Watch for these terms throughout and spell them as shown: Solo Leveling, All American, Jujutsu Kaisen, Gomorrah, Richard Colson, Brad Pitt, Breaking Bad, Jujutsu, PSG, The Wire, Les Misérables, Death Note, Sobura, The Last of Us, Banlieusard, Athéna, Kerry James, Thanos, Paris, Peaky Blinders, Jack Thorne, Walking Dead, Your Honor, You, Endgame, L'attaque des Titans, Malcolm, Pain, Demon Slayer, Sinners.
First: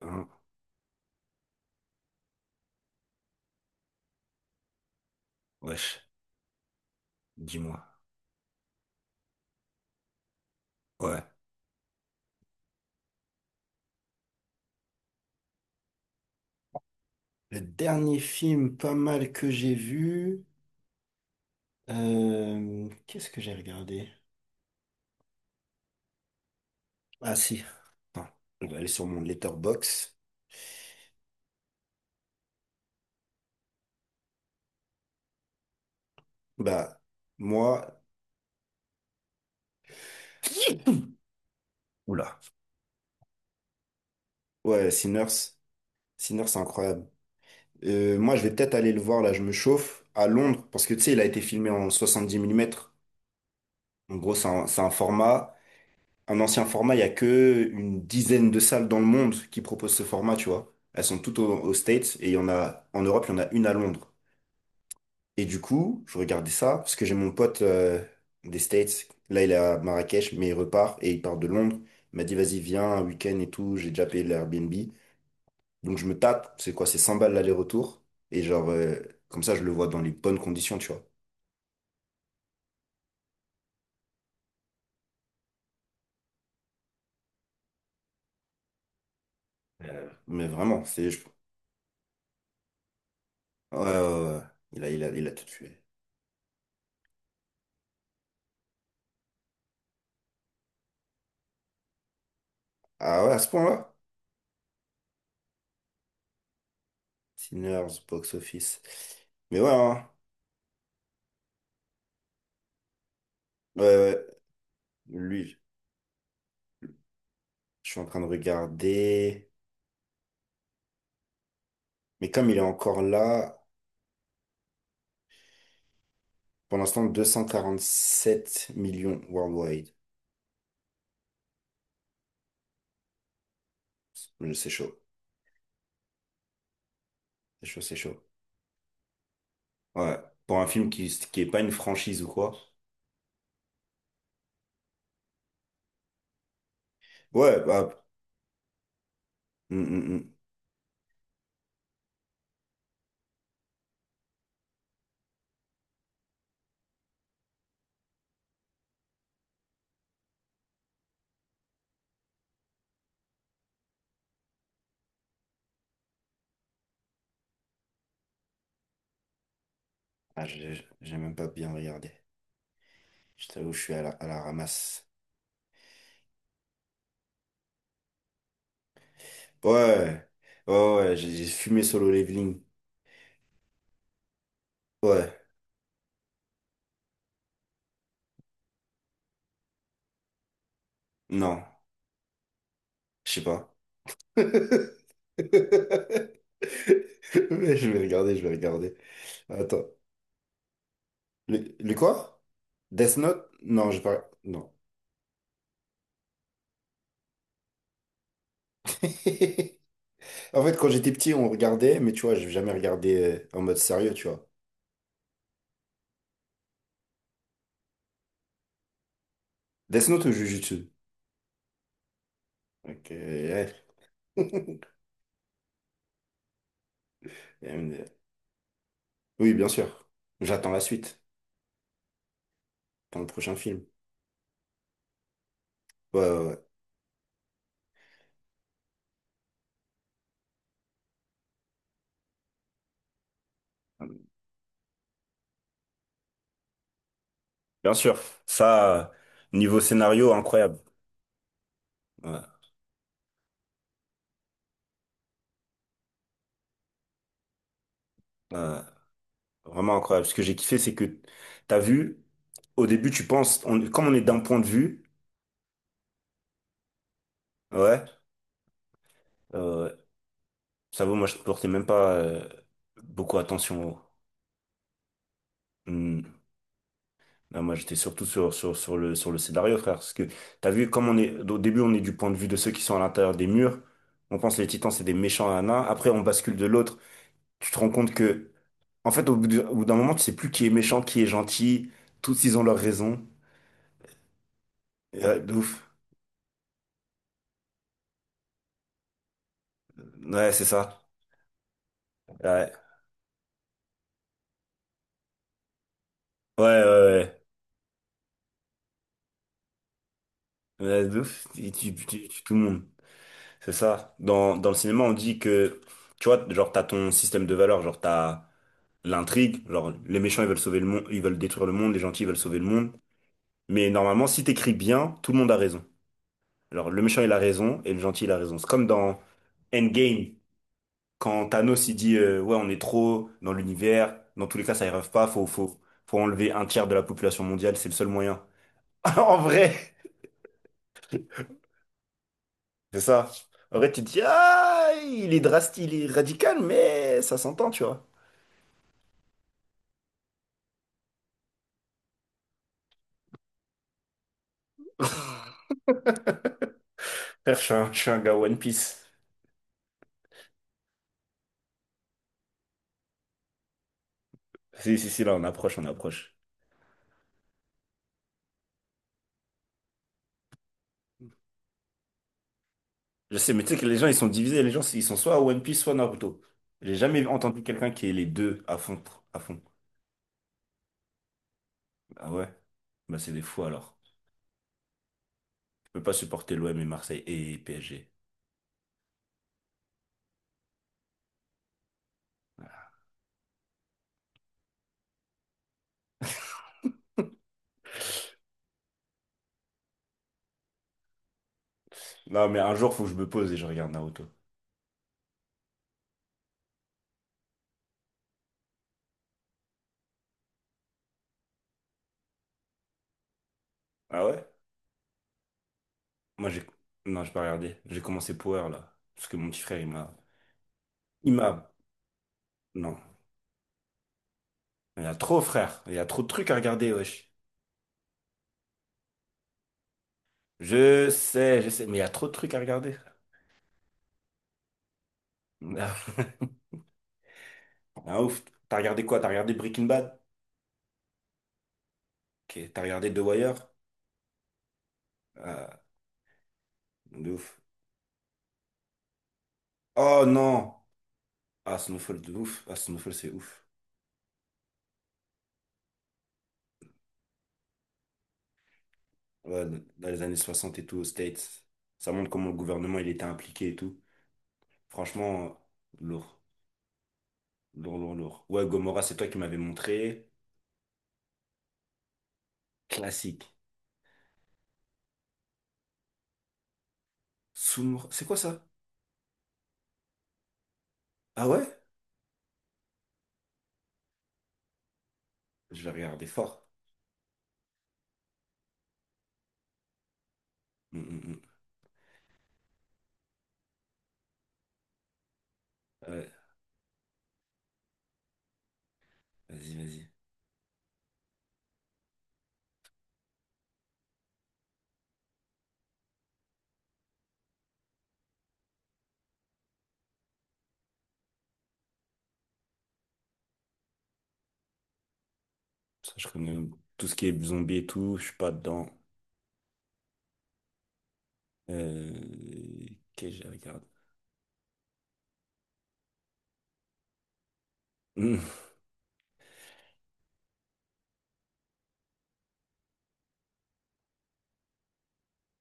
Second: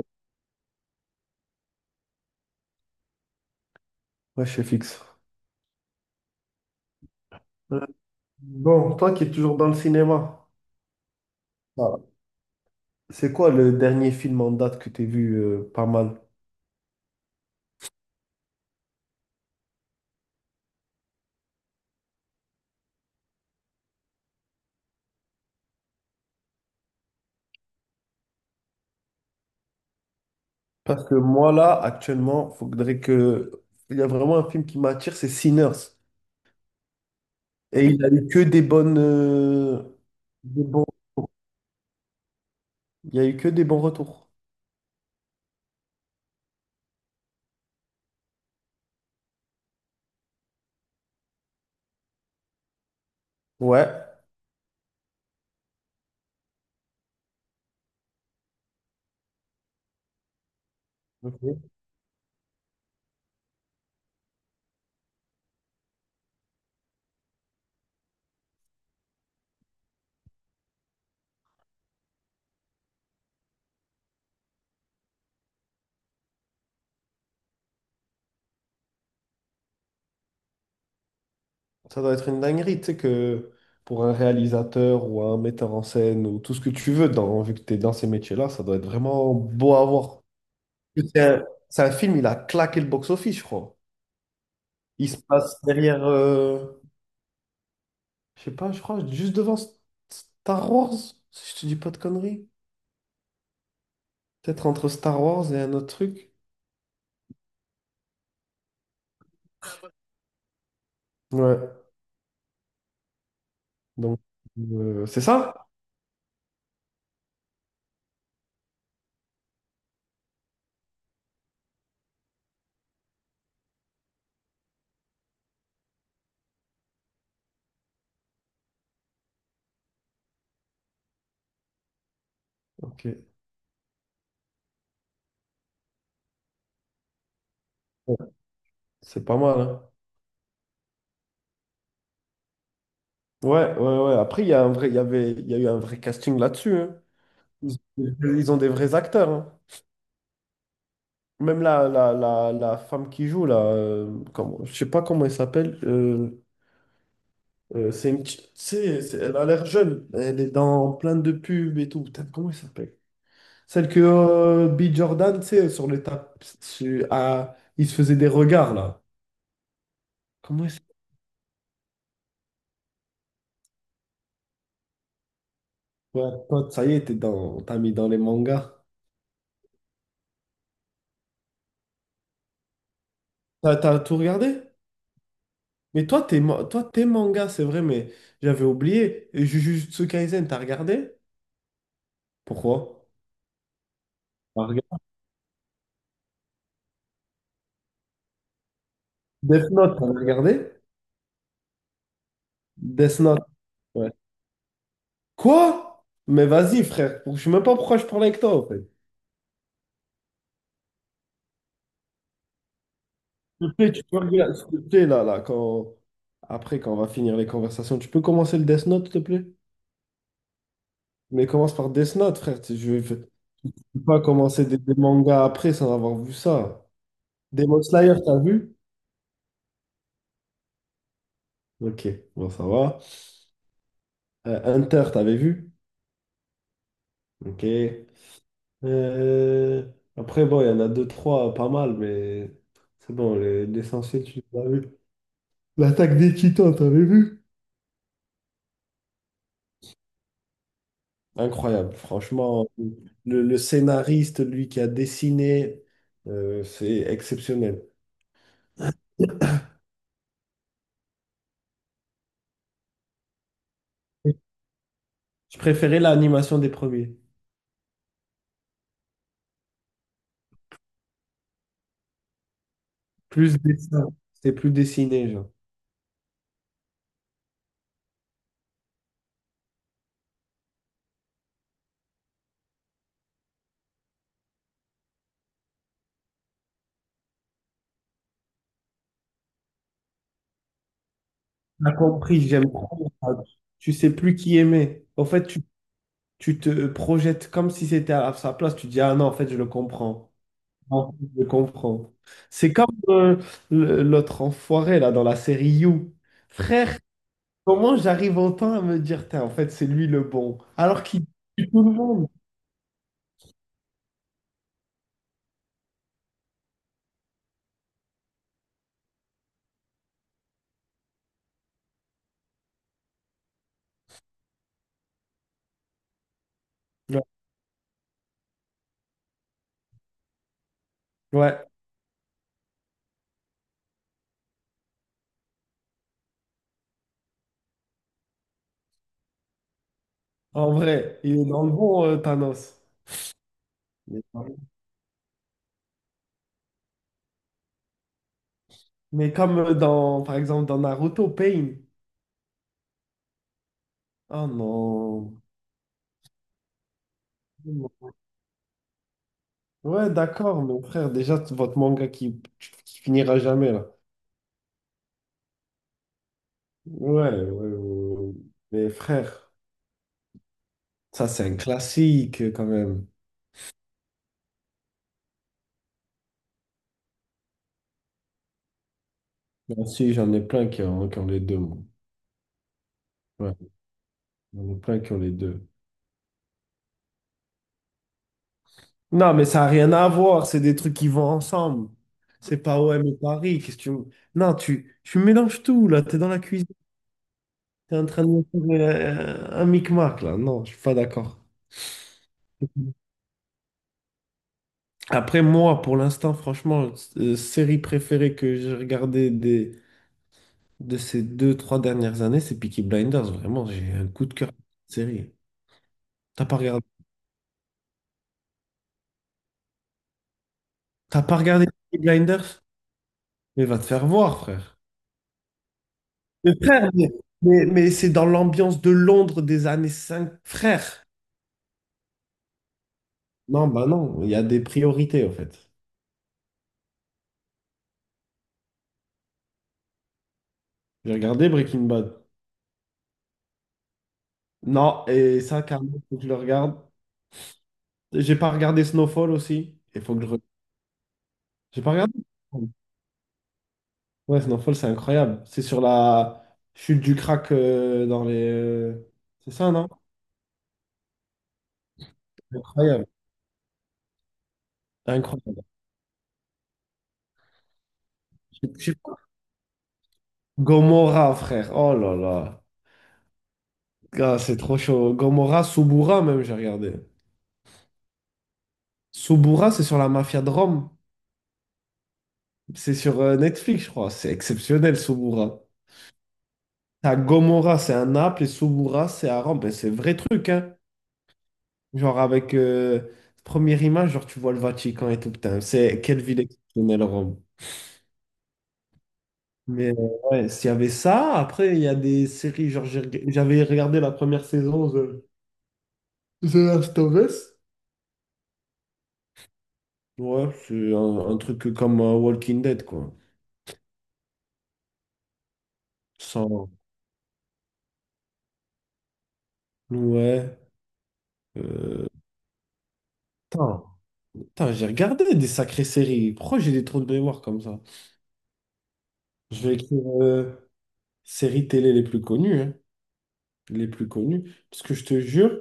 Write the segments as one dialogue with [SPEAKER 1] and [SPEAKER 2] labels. [SPEAKER 1] Hein,
[SPEAKER 2] Ouais, je suis fixe.
[SPEAKER 1] wesh, dis-moi.
[SPEAKER 2] Euh, Bon, toi qui es toujours dans le cinéma.
[SPEAKER 1] Ouais.
[SPEAKER 2] Ah. C'est quoi le dernier film en date que tu as vu pas mal?
[SPEAKER 1] Le dernier film pas mal que j'ai vu. Qu'est-ce que j'ai regardé? Ah si. Attends, on va aller sur mon letterbox.
[SPEAKER 2] Parce que moi là, actuellement, faudrait que... il y a vraiment un film qui m'attire, c'est Sinners.
[SPEAKER 1] Bah, moi.
[SPEAKER 2] Et il a eu que des bonnes... des bons...
[SPEAKER 1] Oula.
[SPEAKER 2] Il y a eu que des bons retours.
[SPEAKER 1] Ouais, Sinners. Sinners, c'est incroyable. Moi, je vais peut-être aller le voir, là, je me chauffe, à Londres, parce que tu sais, il a été filmé en 70 millimètres.
[SPEAKER 2] Ouais.
[SPEAKER 1] En gros, c'est un format, un ancien format. Il y a que une dizaine de salles dans le monde qui proposent ce format, tu vois. Elles sont toutes
[SPEAKER 2] Ok.
[SPEAKER 1] au- aux States, et il y en a en Europe, il y en a une à Londres. Et du coup, je regardais ça parce que j'ai mon pote des States. Là, il est à Marrakech, mais il repart et il part de Londres. Il m'a dit, vas-y, viens, un week-end et tout. J'ai déjà payé l'Airbnb. Donc, je me tape. C'est quoi? C'est 100 balles l'aller-retour. Et genre, comme ça, je le vois dans les bonnes conditions, tu vois.
[SPEAKER 2] Ça doit être une dinguerie, tu sais, que pour un réalisateur ou un metteur en scène ou tout ce que tu veux, dans... vu que tu es dans ces métiers-là, ça doit être vraiment beau à voir.
[SPEAKER 1] Mais vraiment, c'est.
[SPEAKER 2] C'est
[SPEAKER 1] Je-
[SPEAKER 2] un, c'est un film, il a claqué le box-office, je crois.
[SPEAKER 1] ouais, ouais. Il a, il a,
[SPEAKER 2] Il se
[SPEAKER 1] il a tout
[SPEAKER 2] passe
[SPEAKER 1] tué.
[SPEAKER 2] derrière, je sais pas, je crois, juste devant Star Wars, si je te dis pas de conneries.
[SPEAKER 1] Ah ouais, à ce point-là?
[SPEAKER 2] Peut-être entre Star Wars et un autre truc.
[SPEAKER 1] Sinners, box office. Mais ouais, hein.
[SPEAKER 2] Ouais,
[SPEAKER 1] Ouais, ouais.
[SPEAKER 2] donc,
[SPEAKER 1] ouais.
[SPEAKER 2] c'est
[SPEAKER 1] Lui,
[SPEAKER 2] ça?
[SPEAKER 1] je suis en train de regarder. Mais comme il est encore là, pour l'instant, 7 millions worldwide.
[SPEAKER 2] Ok.
[SPEAKER 1] C'est chaud. C'est chaud, c'est chaud.
[SPEAKER 2] Ouais, c'est pas mal, hein.
[SPEAKER 1] Ouais. Pour un film qui est pas une franchise ou quoi.
[SPEAKER 2] Ouais, ouais, ouais. Après, il y a eu un vrai casting là-dessus, hein.
[SPEAKER 1] Ouais,
[SPEAKER 2] Ils
[SPEAKER 1] bah.
[SPEAKER 2] ils ont des vrais acteurs, hein.
[SPEAKER 1] Hum, hum.
[SPEAKER 2] Même la femme qui joue, là, comment, je sais pas comment elle s'appelle. C'est une petite- c'est- Elle a l'air jeune. Elle est dans plein de pubs et tout. Putain, comment elle s'appelle? Celle que B. Jordan, tu sais, sur le tap, il se faisait des regards, là.
[SPEAKER 1] Ah,
[SPEAKER 2] Comment elle s'appelle?
[SPEAKER 1] j'ai même pas bien regardé. Je t'avoue, je suis à la ramasse.
[SPEAKER 2] Ouais, toi, ça y est, t'as mis dans les mangas.
[SPEAKER 1] Ouais. Ouais, ouais, ouais, j'ai fumé Solo Leveling.
[SPEAKER 2] T'as tout regardé?
[SPEAKER 1] Ouais.
[SPEAKER 2] Mais toi, toi, t'es manga, c'est vrai, mais j'avais oublié. Et Jujutsu Kaisen, t'as regardé?
[SPEAKER 1] Non.
[SPEAKER 2] Pourquoi?
[SPEAKER 1] Je sais pas.
[SPEAKER 2] T'as regardé
[SPEAKER 1] Mais je vais regarder, je vais regarder.
[SPEAKER 2] Death
[SPEAKER 1] Attends.
[SPEAKER 2] Note, t'as regardé?
[SPEAKER 1] Le quoi? Death
[SPEAKER 2] Death Note,
[SPEAKER 1] Note? Non, je
[SPEAKER 2] ouais.
[SPEAKER 1] pas. Non.
[SPEAKER 2] Quoi? Mais vas-y, frère. Je sais même pas pourquoi je parle avec toi, en fait.
[SPEAKER 1] En fait, quand j'étais petit, on regardait, mais tu vois, j'ai jamais regardé en
[SPEAKER 2] Tu
[SPEAKER 1] mode
[SPEAKER 2] peux, tu
[SPEAKER 1] sérieux,
[SPEAKER 2] peux
[SPEAKER 1] tu vois.
[SPEAKER 2] regarder, s'il te plaît, là, là, quand... Après, quand on va finir les conversations, tu peux commencer le Death Note, s'il te plaît?
[SPEAKER 1] Death Note ou Jujutsu?
[SPEAKER 2] Mais commence par Death Note, frère. tu- Je
[SPEAKER 1] Ok,
[SPEAKER 2] je
[SPEAKER 1] ouais.
[SPEAKER 2] peux pas commencer des mangas après sans avoir vu ça. Demon
[SPEAKER 1] Euh,
[SPEAKER 2] Slayer, t'as vu?
[SPEAKER 1] oui, bien sûr. J'attends la suite
[SPEAKER 2] Ok, bon, ça va.
[SPEAKER 1] dans le prochain film.
[SPEAKER 2] Hunter, t'avais vu?
[SPEAKER 1] Ouais, ouais,
[SPEAKER 2] Ok. Euh, Après, bon, il y en a deux, trois, pas mal, mais c'est bon, l'essentiel,
[SPEAKER 1] ouais.
[SPEAKER 2] tu l'as vu. L'attaque des Titans, t'avais vu?
[SPEAKER 1] Bien sûr. Ça, niveau scénario, incroyable.
[SPEAKER 2] Incroyable,
[SPEAKER 1] Ouais,
[SPEAKER 2] franchement. Le scénariste, lui qui a dessiné, c'est exceptionnel.
[SPEAKER 1] ouais. Vraiment incroyable. Ce que j'ai kiffé, c'est que t'as vu, au début, tu penses, on, comme on est d'un point de vue,
[SPEAKER 2] Je préférais l'animation des premiers.
[SPEAKER 1] ouais, euh, ça vaut, moi, je ne portais même pas beaucoup
[SPEAKER 2] Plus
[SPEAKER 1] attention. Au-
[SPEAKER 2] dessin, c'était plus dessiné, genre.
[SPEAKER 1] hmm. Non, moi, j'étais surtout sur le scénario, frère. Parce que t'as vu, comme on est, au début, on est du point de vue de ceux qui sont à l'intérieur des murs. On pense les titans, c'est des méchants, nains. Après, on bascule de l'autre. Tu te rends compte que, en fait, au bout d'un moment, tu sais plus qui est méchant, qui est gentil.
[SPEAKER 2] T'as compris,
[SPEAKER 1] Tous, ils ont
[SPEAKER 2] j'aime
[SPEAKER 1] leurs
[SPEAKER 2] trop.
[SPEAKER 1] raisons.
[SPEAKER 2] Tu sais plus qui aimer. En
[SPEAKER 1] Ouais,
[SPEAKER 2] fait,
[SPEAKER 1] de ouf.
[SPEAKER 2] tu te projettes comme si c'était à sa place. Tu dis, ah non, en fait, je le comprends.
[SPEAKER 1] Ouais, c'est ça.
[SPEAKER 2] En fait, je le comprends. C'est
[SPEAKER 1] Ouais.
[SPEAKER 2] comme l'autre enfoiré, là, dans la série You.
[SPEAKER 1] Ouais, ouais,
[SPEAKER 2] Frère,
[SPEAKER 1] ouais.
[SPEAKER 2] comment j'arrive autant à me dire, tain, en fait, c'est lui le bon, alors
[SPEAKER 1] Ouais, de
[SPEAKER 2] qu'il
[SPEAKER 1] ouf,
[SPEAKER 2] tue tout le monde.
[SPEAKER 1] tout le monde. C'est ça. Dans le cinéma, on dit que, tu vois, genre, t'as ton système de valeurs, genre, t'as l'intrigue, genre, les méchants, ils veulent sauver le monde, ils veulent détruire le monde, les gentils, ils veulent sauver le monde. Mais normalement, si t'écris bien, tout le monde a raison. Genre, le méchant,
[SPEAKER 2] Ouais,
[SPEAKER 1] il a raison, et le gentil, il a raison. C'est comme dans Endgame, quand
[SPEAKER 2] ouais.
[SPEAKER 1] Thanos, il dit, ouais, on est trop dans l'univers, dans tous les cas, ça y rêve pas, faut enlever 1 tiers de la population mondiale, c'est le seul moyen. En vrai!
[SPEAKER 2] En vrai, il est dans le bon, Thanos.
[SPEAKER 1] C'est ça. En vrai, tu te dis,
[SPEAKER 2] Mais
[SPEAKER 1] ah, il est drastique, il est radical, mais ça s'entend, tu vois.
[SPEAKER 2] mais comme dans, par exemple, dans Naruto, Pain. Oh non.
[SPEAKER 1] Frère, je suis
[SPEAKER 2] Non.
[SPEAKER 1] un, je suis un gars One Piece.
[SPEAKER 2] Ouais, d'accord, mon frère, déjà, votre manga qui finira jamais, là.
[SPEAKER 1] Si, si, si, là, on approche, on approche.
[SPEAKER 2] Ouais, ouais, ouais, ouais. Mais frère, ça, c'est un classique, quand même.
[SPEAKER 1] Je sais, mais tu sais que les gens, ils sont divisés. Les gens, ils sont soit One Piece, soit Naruto. J'ai jamais entendu quelqu'un qui est les deux à fond, à fond.
[SPEAKER 2] Moi aussi, j'en ai plein qui ont les deux, moi.
[SPEAKER 1] Ah ouais? Bah, c'est des
[SPEAKER 2] Ouais,
[SPEAKER 1] fous, alors.
[SPEAKER 2] j'en ai plein qui ont les deux.
[SPEAKER 1] Je peux pas supporter l'OM et Marseille et PSG.
[SPEAKER 2] Non, mais ça n'a rien à voir. C'est des trucs qui vont ensemble. C'est pas OM et Paris. Qu'est-ce que tu... Non, tu mélanges tout, là. Tu es dans la cuisine. Tu es en train de me faire un micmac, là. Non, je suis pas d'accord.
[SPEAKER 1] Non, mais un jour, faut que je me pose et je regarde Naruto.
[SPEAKER 2] Après, moi, pour l'instant, franchement, série préférée que j'ai regardée de ces deux, trois dernières années, c'est Peaky Blinders. Vraiment, j'ai un
[SPEAKER 1] Ah
[SPEAKER 2] coup de
[SPEAKER 1] ouais?
[SPEAKER 2] cœur pour cette série. T'as
[SPEAKER 1] Moi,
[SPEAKER 2] pas
[SPEAKER 1] j'ai...
[SPEAKER 2] regardé,
[SPEAKER 1] non, j'ai pas regardé. J'ai commencé Power, là. Parce que mon petit frère, il m'a...
[SPEAKER 2] t'as
[SPEAKER 1] il
[SPEAKER 2] pas regardé
[SPEAKER 1] m'a...
[SPEAKER 2] Peaky Blinders?
[SPEAKER 1] non.
[SPEAKER 2] Mais va te faire voir, frère.
[SPEAKER 1] Il y a trop, frère. Il y a trop de trucs à
[SPEAKER 2] Mais frère,
[SPEAKER 1] regarder,
[SPEAKER 2] mais,
[SPEAKER 1] wesh.
[SPEAKER 2] mais- mais c'est dans l'ambiance de Londres des années 5, frère.
[SPEAKER 1] Je sais, mais il y a trop de trucs à regarder.
[SPEAKER 2] Non, bah non, il y a des priorités en fait.
[SPEAKER 1] Ah, ah, ouf. T'as regardé quoi? T'as regardé Breaking Bad?
[SPEAKER 2] J'ai regardé Breaking Bad.
[SPEAKER 1] Ok. T'as regardé The Wire?
[SPEAKER 2] Non, et ça,
[SPEAKER 1] Ah,
[SPEAKER 2] carrément, faut que je le regarde.
[SPEAKER 1] de ouf.
[SPEAKER 2] J'ai pas regardé Snowfall aussi. Il faut que
[SPEAKER 1] Oh
[SPEAKER 2] je regarde.
[SPEAKER 1] non! Ah,
[SPEAKER 2] J'ai pas regardé.
[SPEAKER 1] Snowfall, de ouf.
[SPEAKER 2] Snowfall.
[SPEAKER 1] Ah, Snowfall, c'est ouf.
[SPEAKER 2] Ouais, Snowfall, c'est incroyable. C'est sur la chute du crack, dans les... c'est
[SPEAKER 1] Ouais,
[SPEAKER 2] ça, non?
[SPEAKER 1] dans les années 60 et tout, aux States. Ça montre comment le gouvernement,
[SPEAKER 2] Incroyable.
[SPEAKER 1] il était impliqué et tout. Franchement,
[SPEAKER 2] Incroyable.
[SPEAKER 1] lourd. Lourd, lourd, lourd. Ouais,
[SPEAKER 2] Je sais
[SPEAKER 1] Gomorrah, c'est
[SPEAKER 2] pas.
[SPEAKER 1] toi qui m'avais montré.
[SPEAKER 2] Gomorrah, frère. Oh là là.
[SPEAKER 1] Classique.
[SPEAKER 2] Gars, c'est trop chaud. Gomorrah, Subura, même, j'ai regardé.
[SPEAKER 1] Soumbre. C'est quoi ça?
[SPEAKER 2] Sobura, c'est sur la mafia de Rome.
[SPEAKER 1] Ah ouais?
[SPEAKER 2] C'est sur Netflix, je crois. C'est exceptionnel, Sobura.
[SPEAKER 1] Je vais regarder fort.
[SPEAKER 2] T'as Gomorra, c'est à Naples, et Sobura, c'est à Rome. Ben, c'est vrai truc, hein.
[SPEAKER 1] Mm, mm, mm.
[SPEAKER 2] Genre, avec première image, genre, tu vois le Vatican et tout. Putain, c'est quelle
[SPEAKER 1] Euh,
[SPEAKER 2] ville exceptionnelle, Rome.
[SPEAKER 1] vas-y,
[SPEAKER 2] Mais
[SPEAKER 1] vas-y.
[SPEAKER 2] ouais, s'il y avait ça, après, il y a des séries, genre, j'avais regardé la première saison de The Last of Us. Ouais, c'est un truc comme Walking Dead, quoi.
[SPEAKER 1] Ça, je connais
[SPEAKER 2] Sans...
[SPEAKER 1] tout ce qui est zombie et tout, je suis pas dedans.
[SPEAKER 2] Ouais. Euh...
[SPEAKER 1] Euh... Qu'est-ce que j'ai
[SPEAKER 2] putain.
[SPEAKER 1] regardé?
[SPEAKER 2] Putain, j'ai regardé des sacrées séries. Pourquoi j'ai des trous de mémoire comme ça?
[SPEAKER 1] Hmm.
[SPEAKER 2] Je vais écrire séries télé les plus connues, hein, les plus connues. Parce que je te jure,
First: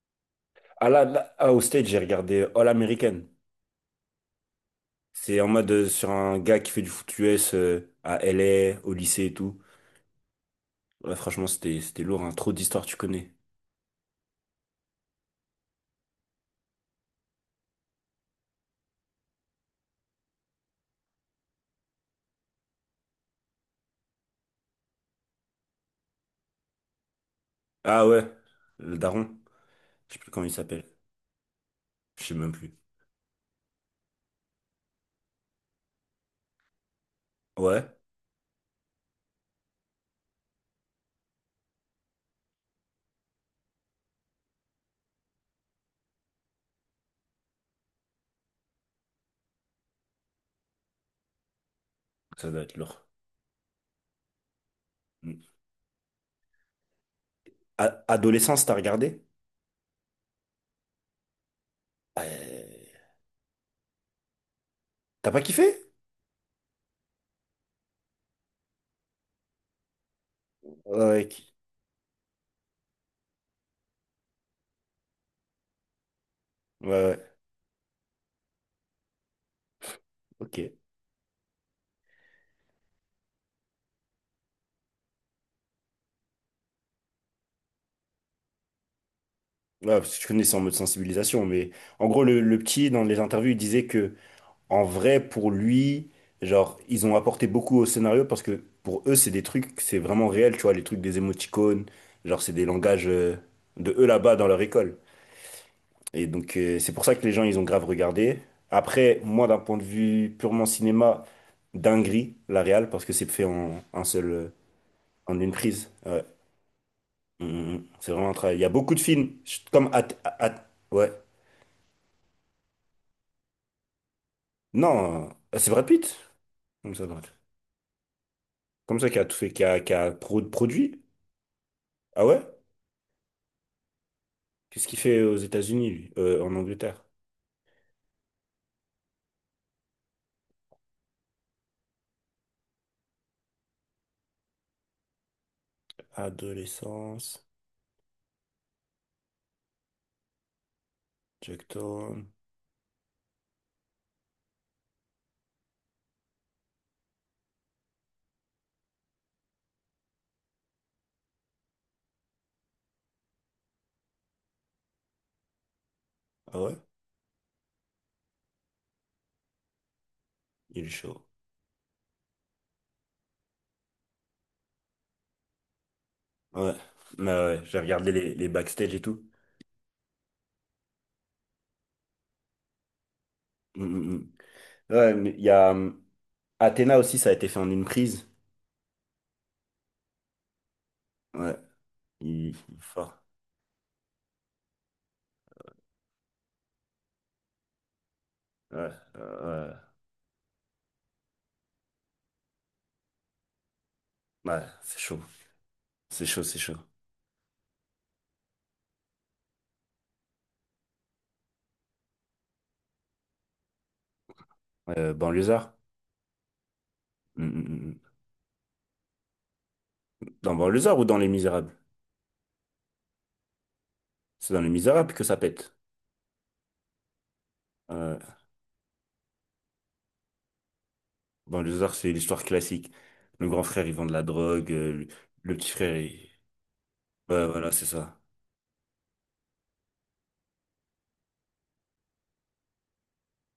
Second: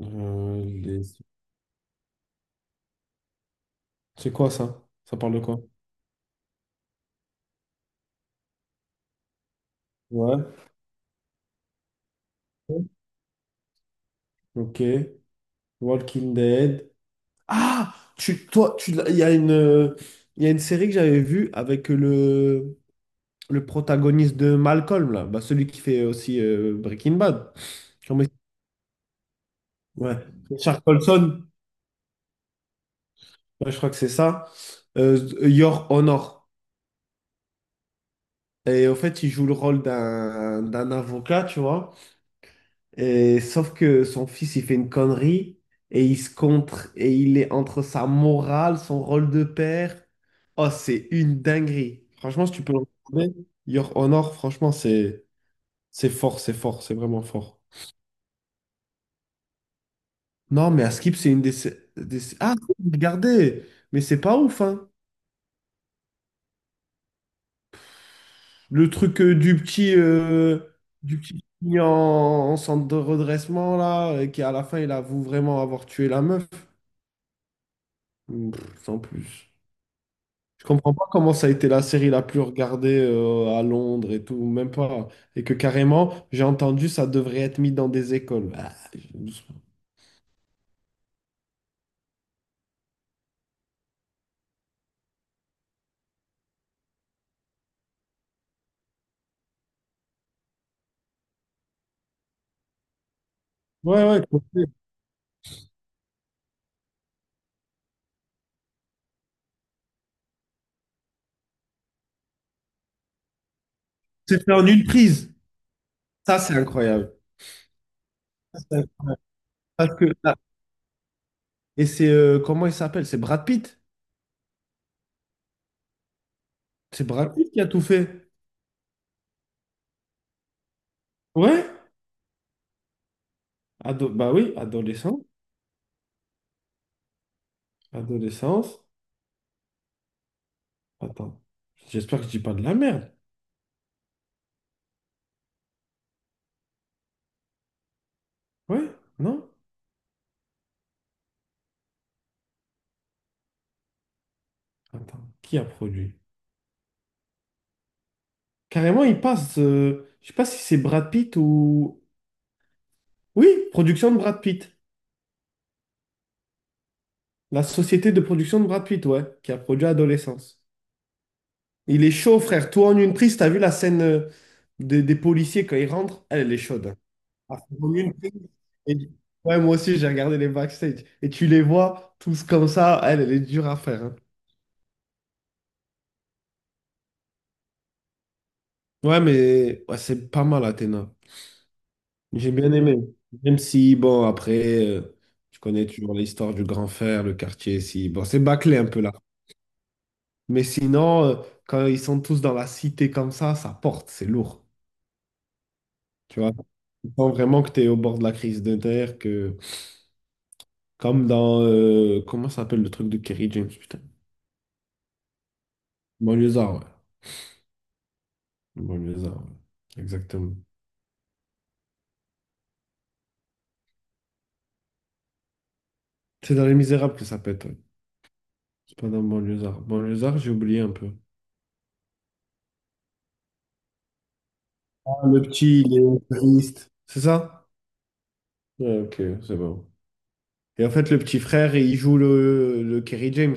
[SPEAKER 2] euh,
[SPEAKER 1] Ah
[SPEAKER 2] les-
[SPEAKER 1] là, là, ah, au stage, j'ai regardé All American.
[SPEAKER 2] c'est quoi ça? Ça parle
[SPEAKER 1] C'est
[SPEAKER 2] de
[SPEAKER 1] en
[SPEAKER 2] quoi?
[SPEAKER 1] mode sur un gars qui fait du foot US à LA, au lycée et tout.
[SPEAKER 2] Ouais.
[SPEAKER 1] Ouais, franchement, c'était lourd, hein. Trop d'histoires, tu connais.
[SPEAKER 2] Ok. Walking Dead. Ah! Tu, toi, tu, l'as- Il y a une série que j'avais vue avec le protagoniste de Malcolm, là. Bah, celui qui fait aussi Breaking Bad.
[SPEAKER 1] Ah
[SPEAKER 2] Comment il-
[SPEAKER 1] ouais, le daron. Je
[SPEAKER 2] Ouais.
[SPEAKER 1] sais plus comment il
[SPEAKER 2] Richard
[SPEAKER 1] s'appelle.
[SPEAKER 2] Colson.
[SPEAKER 1] Je sais même plus.
[SPEAKER 2] Ouais, je crois que c'est ça. Your Honor.
[SPEAKER 1] Ouais,
[SPEAKER 2] Et en fait, il joue le rôle d'un avocat, tu vois. Et sauf que son fils, il fait une connerie et il se contre et il est entre sa morale, son rôle de père. Oh, c'est une dinguerie. Franchement,
[SPEAKER 1] ça
[SPEAKER 2] si
[SPEAKER 1] doit
[SPEAKER 2] tu peux
[SPEAKER 1] être
[SPEAKER 2] le
[SPEAKER 1] lourd.
[SPEAKER 2] retrouver, Your Honor, franchement,
[SPEAKER 1] Hmm.
[SPEAKER 2] c'est fort, c'est fort, c'est vraiment fort.
[SPEAKER 1] A- adolescence, t'as regardé?
[SPEAKER 2] Non, mais Askip c'est une des sé- ah,
[SPEAKER 1] Euh,
[SPEAKER 2] regardez, mais c'est pas ouf, hein.
[SPEAKER 1] T'as pas kiffé?
[SPEAKER 2] Le truc du petit,
[SPEAKER 1] Ouais,
[SPEAKER 2] qui est en centre de redressement, là, qui à la fin, il avoue vraiment avoir tué la meuf.
[SPEAKER 1] ouais, ouais.
[SPEAKER 2] Mmh, pff, sans plus. Je
[SPEAKER 1] Ok.
[SPEAKER 2] comprends pas comment ça a été la série la plus regardée à Londres et tout, même pas. Et que carrément, j'ai entendu, ça devrait être mis dans des écoles.
[SPEAKER 1] Ouais, parce que je connais, c'est en mode sensibilisation, mais en gros, le petit, dans les interviews, il disait que, en vrai, pour lui, genre, ils ont apporté beaucoup au scénario parce que pour eux, c'est des trucs, c'est vraiment réel, tu vois, les trucs des émoticônes, genre, c'est des langages de
[SPEAKER 2] Ouais,
[SPEAKER 1] eux
[SPEAKER 2] ouais,
[SPEAKER 1] là-bas dans leur
[SPEAKER 2] complet.
[SPEAKER 1] école. Et donc, c'est pour ça que les gens, ils ont grave regardé. Après, moi, d'un point de vue purement cinéma, dinguerie, la réal, parce que c'est fait en
[SPEAKER 2] C'est fait en une prise.
[SPEAKER 1] en une prise. Ouais.
[SPEAKER 2] Ça, c'est incroyable.
[SPEAKER 1] Mm, mm, mm. C'est vraiment un travail.
[SPEAKER 2] Ça,
[SPEAKER 1] Il y a
[SPEAKER 2] c'est-
[SPEAKER 1] beaucoup de films, je- comme
[SPEAKER 2] Parce que,
[SPEAKER 1] At-
[SPEAKER 2] ah,
[SPEAKER 1] At- ouais.
[SPEAKER 2] et c'est, comment il s'appelle? C'est Brad Pitt.
[SPEAKER 1] Non, c'est Brad Pitt. Comme ça,
[SPEAKER 2] C'est
[SPEAKER 1] Brad.
[SPEAKER 2] Brad Pitt qui a tout fait.
[SPEAKER 1] Comme ça, qui a tout fait, qui a pro- produit.
[SPEAKER 2] Ouais,
[SPEAKER 1] Ah ouais?
[SPEAKER 2] Bah oui,
[SPEAKER 1] Qu'est-ce qu'il
[SPEAKER 2] adolescent.
[SPEAKER 1] fait aux États-Unis, lui? En Angleterre.
[SPEAKER 2] Adolescence. Attends. J'espère que je dis pas de la merde.
[SPEAKER 1] Adolescence,
[SPEAKER 2] Ouais? Non?
[SPEAKER 1] Jack Thorne.
[SPEAKER 2] Attends. Qui a produit? Carrément, il passe. Je sais pas si c'est Brad Pitt ou. Oui, production de Brad Pitt.
[SPEAKER 1] Ah ouais?
[SPEAKER 2] La société de production de Brad Pitt, ouais, qui a produit Adolescence.
[SPEAKER 1] Il est chaud.
[SPEAKER 2] Il est chaud, frère. Toi en une prise, t'as vu la scène des policiers quand ils rentrent? Elle, elle est
[SPEAKER 1] Ah ouais.
[SPEAKER 2] chaude, hein.
[SPEAKER 1] Mais
[SPEAKER 2] Ah,
[SPEAKER 1] ouais,
[SPEAKER 2] c'est
[SPEAKER 1] j'ai
[SPEAKER 2] en
[SPEAKER 1] regardé
[SPEAKER 2] une prise.
[SPEAKER 1] les backstage et
[SPEAKER 2] Et-
[SPEAKER 1] tout.
[SPEAKER 2] Ouais, moi aussi, j'ai regardé les backstage. Et tu les vois tous comme ça. Elle, elle est dure à
[SPEAKER 1] Mm,
[SPEAKER 2] faire,
[SPEAKER 1] mm,
[SPEAKER 2] hein.
[SPEAKER 1] mm. Ouais, mais il y a Athena aussi, ça a été fait en une prise.
[SPEAKER 2] Ouais, mais ouais, c'est pas mal, Athéna.
[SPEAKER 1] Ouais. Il,
[SPEAKER 2] J'ai bien
[SPEAKER 1] il est
[SPEAKER 2] aimé.
[SPEAKER 1] fort.
[SPEAKER 2] Même si, bon, après, tu connais toujours l'histoire du grand frère, le quartier, si, bon, c'est bâclé un
[SPEAKER 1] Ouais,
[SPEAKER 2] peu là.
[SPEAKER 1] euh,
[SPEAKER 2] Mais sinon, quand ils sont tous dans la cité comme ça porte, c'est
[SPEAKER 1] ouais. Ouais,
[SPEAKER 2] lourd.
[SPEAKER 1] c'est chaud. C'est
[SPEAKER 2] Tu
[SPEAKER 1] chaud,
[SPEAKER 2] vois,
[SPEAKER 1] c'est chaud.
[SPEAKER 2] tu sens vraiment que tu es au bord de la crise de terre, que, comme dans, comment ça s'appelle le truc de Kerry James, putain?
[SPEAKER 1] Banlieusard?
[SPEAKER 2] Banlieusard, ouais.
[SPEAKER 1] Mm, mm, mm, mm.
[SPEAKER 2] Banlieusard, ouais.
[SPEAKER 1] Dans
[SPEAKER 2] Exactement.
[SPEAKER 1] Banlieusard ou dans Les Misérables? C'est dans Les Misérables que ça pète.
[SPEAKER 2] C'est dans Les Misérables que ça pète, ouais.
[SPEAKER 1] Euh,
[SPEAKER 2] C'est pas dans Banlieusard. Banlieusard, j'ai oublié un peu.
[SPEAKER 1] dans les arts, c'est l'histoire classique. Le grand frère, il vend de la drogue.
[SPEAKER 2] Ah, le
[SPEAKER 1] Le petit
[SPEAKER 2] petit,
[SPEAKER 1] frère,
[SPEAKER 2] il
[SPEAKER 1] il...
[SPEAKER 2] est triste. C'est
[SPEAKER 1] ouais,
[SPEAKER 2] ça?
[SPEAKER 1] voilà, c'est ça.
[SPEAKER 2] Ouais, ok, c'est bon. Et en fait, le petit frère, il joue le Kerry James.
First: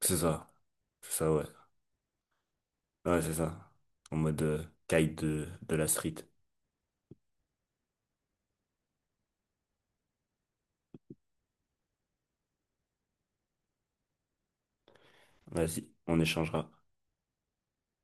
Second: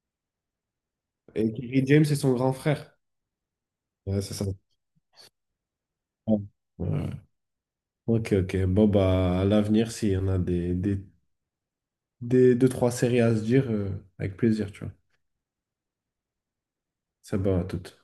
[SPEAKER 1] C'est ça. C'est ça, ouais.
[SPEAKER 2] Et Kerry James, c'est son grand frère.
[SPEAKER 1] Ouais, c'est ça. En
[SPEAKER 2] Ouais, c'est
[SPEAKER 1] mode
[SPEAKER 2] ça.
[SPEAKER 1] caïd de la street.
[SPEAKER 2] Ouais. Ouais. Ok, ok. Bon, bah, à l'avenir, s'il y en a des deux, trois séries à se dire, avec plaisir, tu vois.
[SPEAKER 1] Vas-y, on échangera.
[SPEAKER 2] Ça va, à toutes.